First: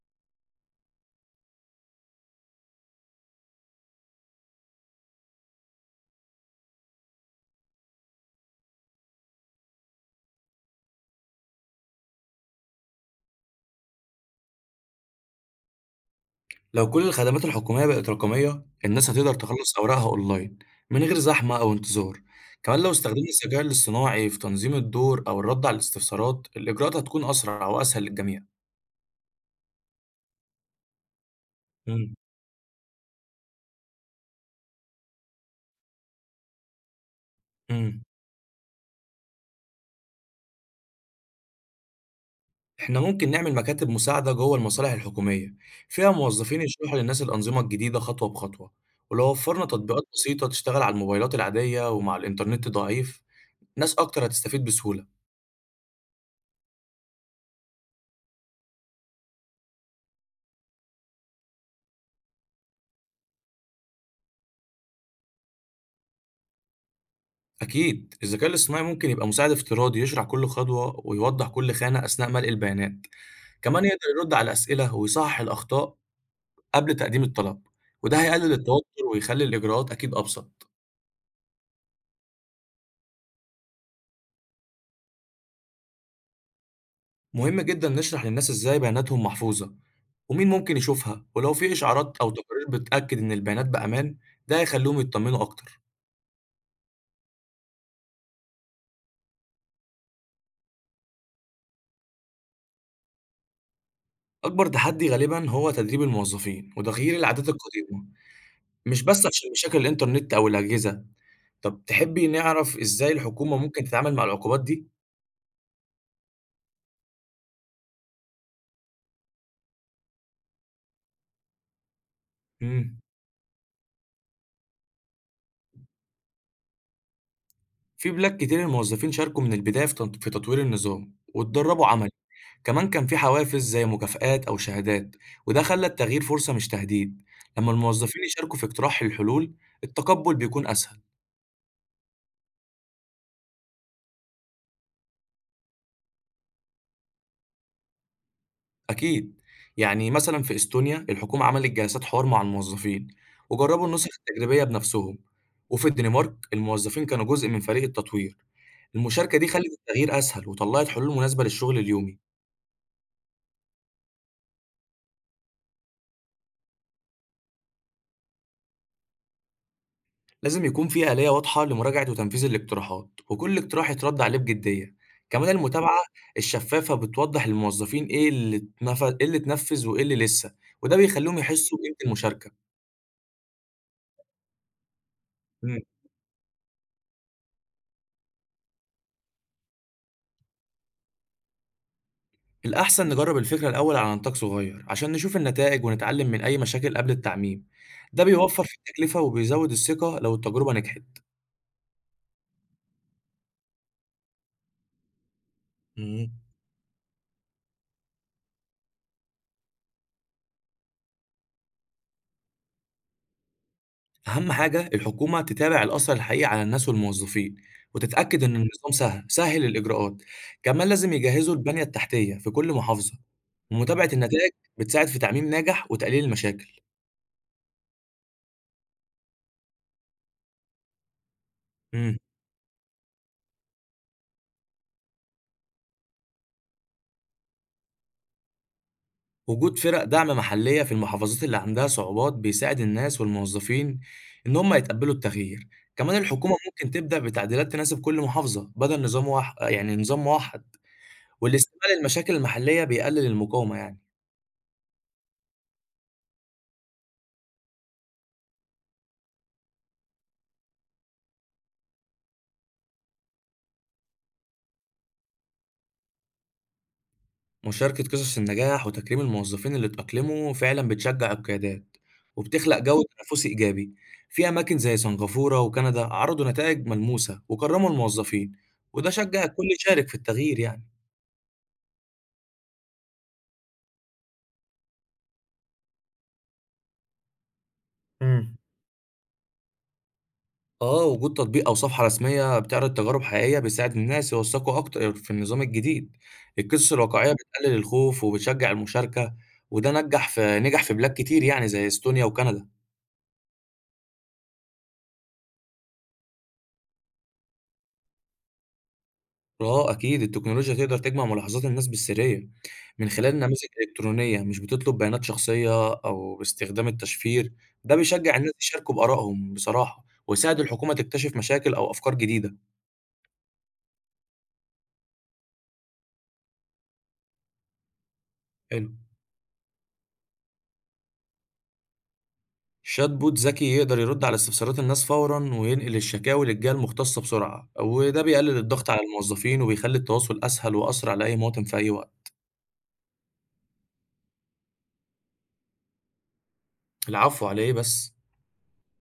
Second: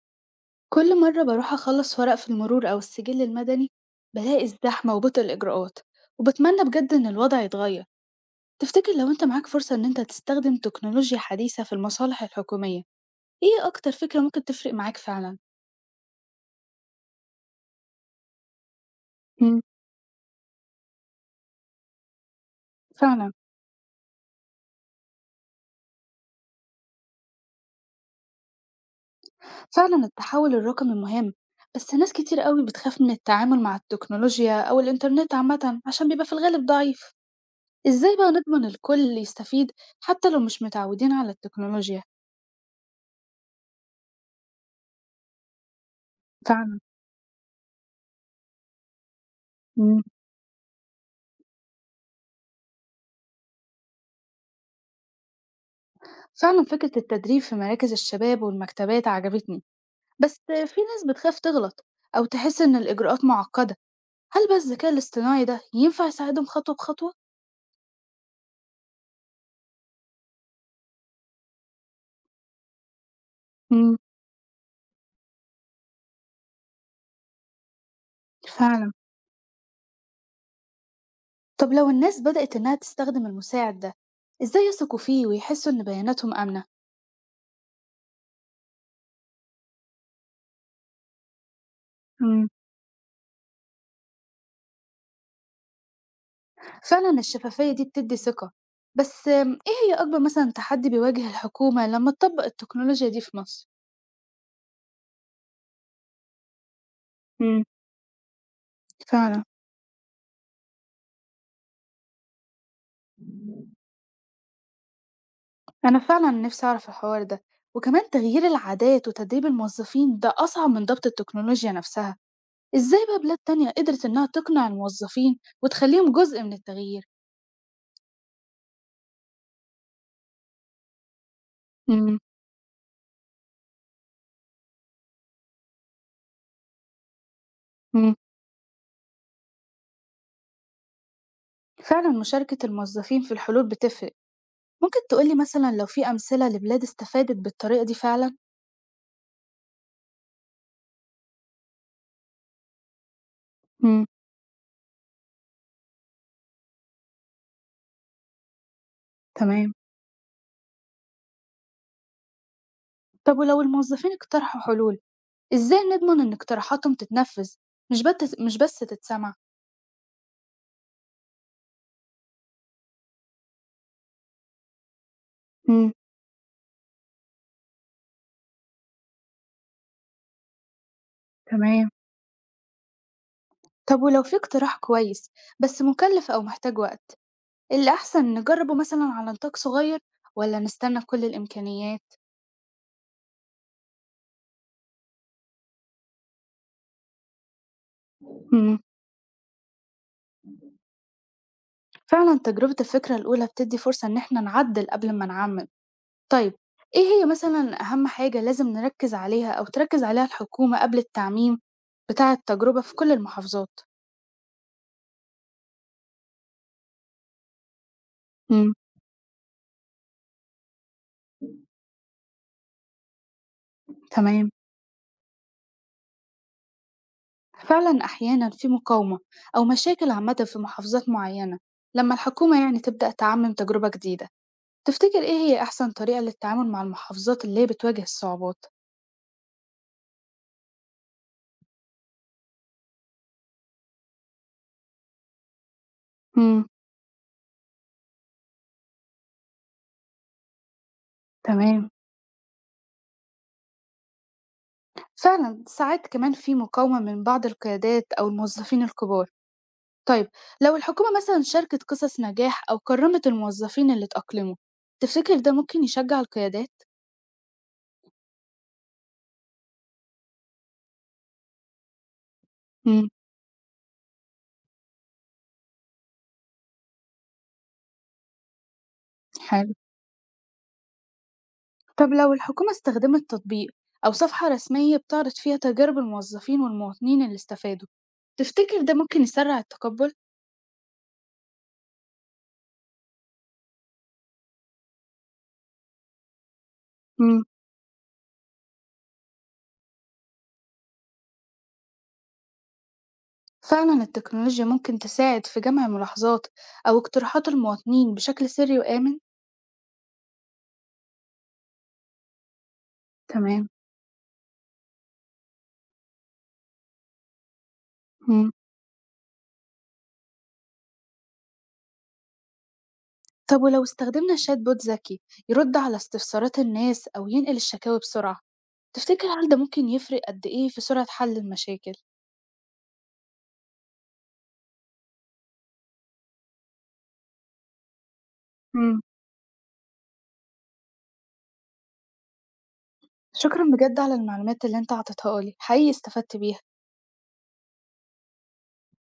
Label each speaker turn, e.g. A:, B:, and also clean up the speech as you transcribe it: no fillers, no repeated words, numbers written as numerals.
A: كل مرة بروح أخلص ورق في المرور أو السجل المدني، بلاقي ازدحام وبطء الإجراءات، وبتمنى بجد إن الوضع يتغير. تفتكر لو أنت معاك فرصة إن أنت تستخدم تكنولوجيا حديثة في المصالح الحكومية، إيه أكتر فكرة ممكن تفرق معاك فعلا؟
B: لو كل الخدمات الحكومية بقت رقمية، الناس هتقدر
A: مم.
B: تخلص أوراقها أونلاين من غير زحمة أو انتظار، كمان لو استخدمنا
A: فعلا،
B: الذكاء الاصطناعي في تنظيم الدور أو الرد على الاستفسارات، الإجراءات هتكون أسرع وأسهل للجميع.
A: فعلا التحول الرقمي مهم، بس ناس
B: امم
A: كتير قوي بتخاف من التعامل مع التكنولوجيا أو الإنترنت عامة عشان بيبقى في الغالب ضعيف.
B: امم
A: إزاي بقى نضمن الكل يستفيد، حتى لو مش متعودين على التكنولوجيا؟
B: إحنا ممكن نعمل مكاتب مساعدة جوه المصالح الحكومية، فيها موظفين
A: فعلا.
B: يشرحوا للناس الأنظمة الجديدة خطوة بخطوة، ولو وفرنا
A: مم.
B: تطبيقات بسيطة تشتغل على الموبايلات العادية ومع الإنترنت ضعيف، ناس أكتر هتستفيد بسهولة.
A: فعلا فكرة التدريب في مراكز الشباب والمكتبات عجبتني، بس في ناس بتخاف تغلط أو تحس إن الإجراءات معقدة. هل بقى الذكاء الاصطناعي ده ينفع يساعدهم خطوة بخطوة؟
B: أكيد الذكاء الاصطناعي ممكن يبقى مساعد افتراضي يشرح كل خطوة ويوضح كل خانة أثناء ملء البيانات، كمان
A: امم.
B: يقدر يرد على الأسئلة ويصحح الأخطاء قبل تقديم الطلب، وده هيقلل
A: فعلا.
B: التوتر ويخلي الإجراءات أكيد أبسط.
A: طب لو الناس بدأت إنها تستخدم المساعد ده، إزاي يثقوا فيه ويحسوا إن بياناتهم آمنة؟
B: مهم جدا نشرح للناس إزاي بياناتهم محفوظة ومين ممكن يشوفها، ولو في إشعارات أو
A: امم.
B: تقارير بتأكد إن البيانات بأمان ده هيخليهم يطمنوا أكتر.
A: فعلا الشفافية دي بتدي ثقة. بس إيه هي أكبر مثلا تحدي بيواجه الحكومة لما تطبق التكنولوجيا دي في مصر؟
B: أكبر تحدي غالبا هو تدريب الموظفين وتغيير العادات
A: امم.
B: القديمة، مش بس
A: فعلا.
B: عشان مشاكل الإنترنت أو الأجهزة. طب تحبي نعرف إزاي الحكومة ممكن تتعامل مع العقوبات دي؟
A: أنا فعلا نفسي أعرف الحوار ده، وكمان تغيير العادات وتدريب الموظفين ده أصعب من ضبط التكنولوجيا نفسها. إزاي
B: امم
A: بقى بلاد تانية قدرت إنها تقنع الموظفين وتخليهم جزء من التغيير؟
B: في بلاد كتير الموظفين شاركوا من البداية في تطوير النظام واتدربوا عملي،
A: مم.
B: كمان كان في حوافز زي مكافآت أو شهادات، وده خلى التغيير فرصة مش تهديد، لما
A: مم.
B: الموظفين يشاركوا في اقتراح الحلول التقبل بيكون أسهل.
A: فعلا مشاركة الموظفين في الحلول بتفرق. ممكن تقولي مثلا لو في أمثلة لبلاد استفادت بالطريقة دي فعلا.
B: أكيد، يعني مثلا في إستونيا الحكومة عملت جلسات حوار مع الموظفين وجربوا
A: مم.
B: النسخ التجريبية بنفسهم، وفي الدنمارك الموظفين كانوا جزء من فريق التطوير. المشاركة دي
A: تمام.
B: خلّت التغيير أسهل، وطلّعت حلول مناسبة للشغل اليومي.
A: طب ولو الموظفين اقترحوا حلول، إزاي نضمن إن اقتراحاتهم تتنفذ، مش بس تتسمع؟
B: لازم يكون في آلية واضحة لمراجعة وتنفيذ الاقتراحات، وكل اقتراح يترد عليه بجدية. كمان
A: مم.
B: المتابعة الشفافة بتوضّح للموظفين إيه اللي اتنفذ وإيه اللي لسه، وده بيخلّيهم يحسّوا
A: تمام.
B: بقيمة المشاركة.
A: طب ولو في اقتراح كويس،
B: إمم.
A: بس مكلف أو محتاج وقت، إيه الأحسن، نجربه مثلا على نطاق صغير ولا نستنى كل الإمكانيات؟
B: الأحسن نجرّب الفكرة الأول على نطاق صغير، عشان نشوف النتائج ونتعلم من أي مشاكل قبل التعميم. ده بيوفّر في
A: مم.
B: التكلفة وبيزوّد الثقة لو التجربة نجحت.
A: فعلا تجربة الفكرة الأولى بتدي فرصة إن احنا نعدل قبل ما نعمم.
B: إمم.
A: طيب، إيه هي مثلا أهم حاجة لازم نركز عليها أو تركز عليها الحكومة قبل التعميم بتاع التجربة في كل المحافظات؟
B: أهم حاجة الحكومة تتابع الأثر الحقيقي على الناس والموظفين، وتتأكد إن
A: مم.
B: النظام سهل الإجراءات، كمان لازم يجهزوا البنية التحتية في كل محافظة، ومتابعة
A: تمام.
B: النتائج بتساعد في تعميم ناجح وتقليل المشاكل.
A: فعلا أحيانا في مقاومة أو مشاكل عامة في محافظات معينة لما
B: امم
A: الحكومة يعني تبدأ تعمم تجربة جديدة. تفتكر إيه هي أحسن طريقة للتعامل مع المحافظات اللي هي بتواجه الصعوبات؟
B: وجود فرق دعم محلية في المحافظات اللي عندها صعوبات بيساعد الناس والموظفين إن هم يتقبلوا التغيير، كمان الحكومة
A: إمم.
B: ممكن تبدأ بتعديلات تناسب كل محافظة بدل نظام واحد،
A: تمام.
B: والاستثمار المشاكل المحلية بيقلل المقاومة يعني.
A: فعلًا ساعات كمان في مقاومة من بعض القيادات أو الموظفين الكبار. طيب، لو الحكومة مثلًا شاركت قصص نجاح أو كرّمت الموظفين اللي اتأقلموا، تفتكر ده ممكن يشجع القيادات؟
B: مشاركة قصص النجاح وتكريم الموظفين اللي اتأقلموا فعلا بتشجع القيادات وبتخلق جو
A: إمم.
B: تنافسي إيجابي، في أماكن زي سنغافورة وكندا عرضوا نتائج ملموسة وكرموا الموظفين وده شجع الكل
A: حلو.
B: يشارك في التغيير يعني.
A: طب لو الحكومة استخدمت تطبيق أو صفحة رسمية بتعرض فيها تجارب الموظفين والمواطنين اللي استفادوا،
B: امم
A: تفتكر ده ممكن يسرّع التقبُّل؟
B: آه، وجود تطبيق أو صفحة رسمية بتعرض تجارب حقيقية بيساعد الناس يوثقوا أكتر في النظام الجديد، القصص الواقعية
A: إمم.
B: بتقلل الخوف وبتشجع المشاركة، وده نجح في بلاد كتير يعني زي استونيا وكندا.
A: فعلا التكنولوجيا ممكن تساعد في جمع ملاحظات أو اقتراحات المواطنين بشكل سري وآمن.
B: آه أكيد، التكنولوجيا تقدر تجمع ملاحظات الناس بالسرية من خلال نماذج
A: تمام.
B: إلكترونية مش بتطلب بيانات شخصية أو باستخدام التشفير، ده بيشجع
A: مم.
B: الناس يشاركوا بآرائهم بصراحة، ويساعد الحكومة تكتشف مشاكل أو أفكار جديدة.
A: طب ولو استخدمنا شات بوت ذكي يرد على استفسارات الناس أو ينقل الشكاوي بسرعة،
B: حلو.
A: تفتكر هل ده ممكن يفرق قد إيه في سرعة حل المشاكل؟
B: شات بوت ذكي يقدر يرد على استفسارات الناس فورًا وينقل الشكاوي للجهة المختصة بسرعة، وده بيقلل الضغط على
A: مم.
B: الموظفين وبيخلي التواصل أسهل وأسرع لأي مواطن في أي وقت.
A: شكرا بجد على المعلومات اللي انت عطيتها لي، حقيقي استفدت بيها.
B: العفو، على إيه بس.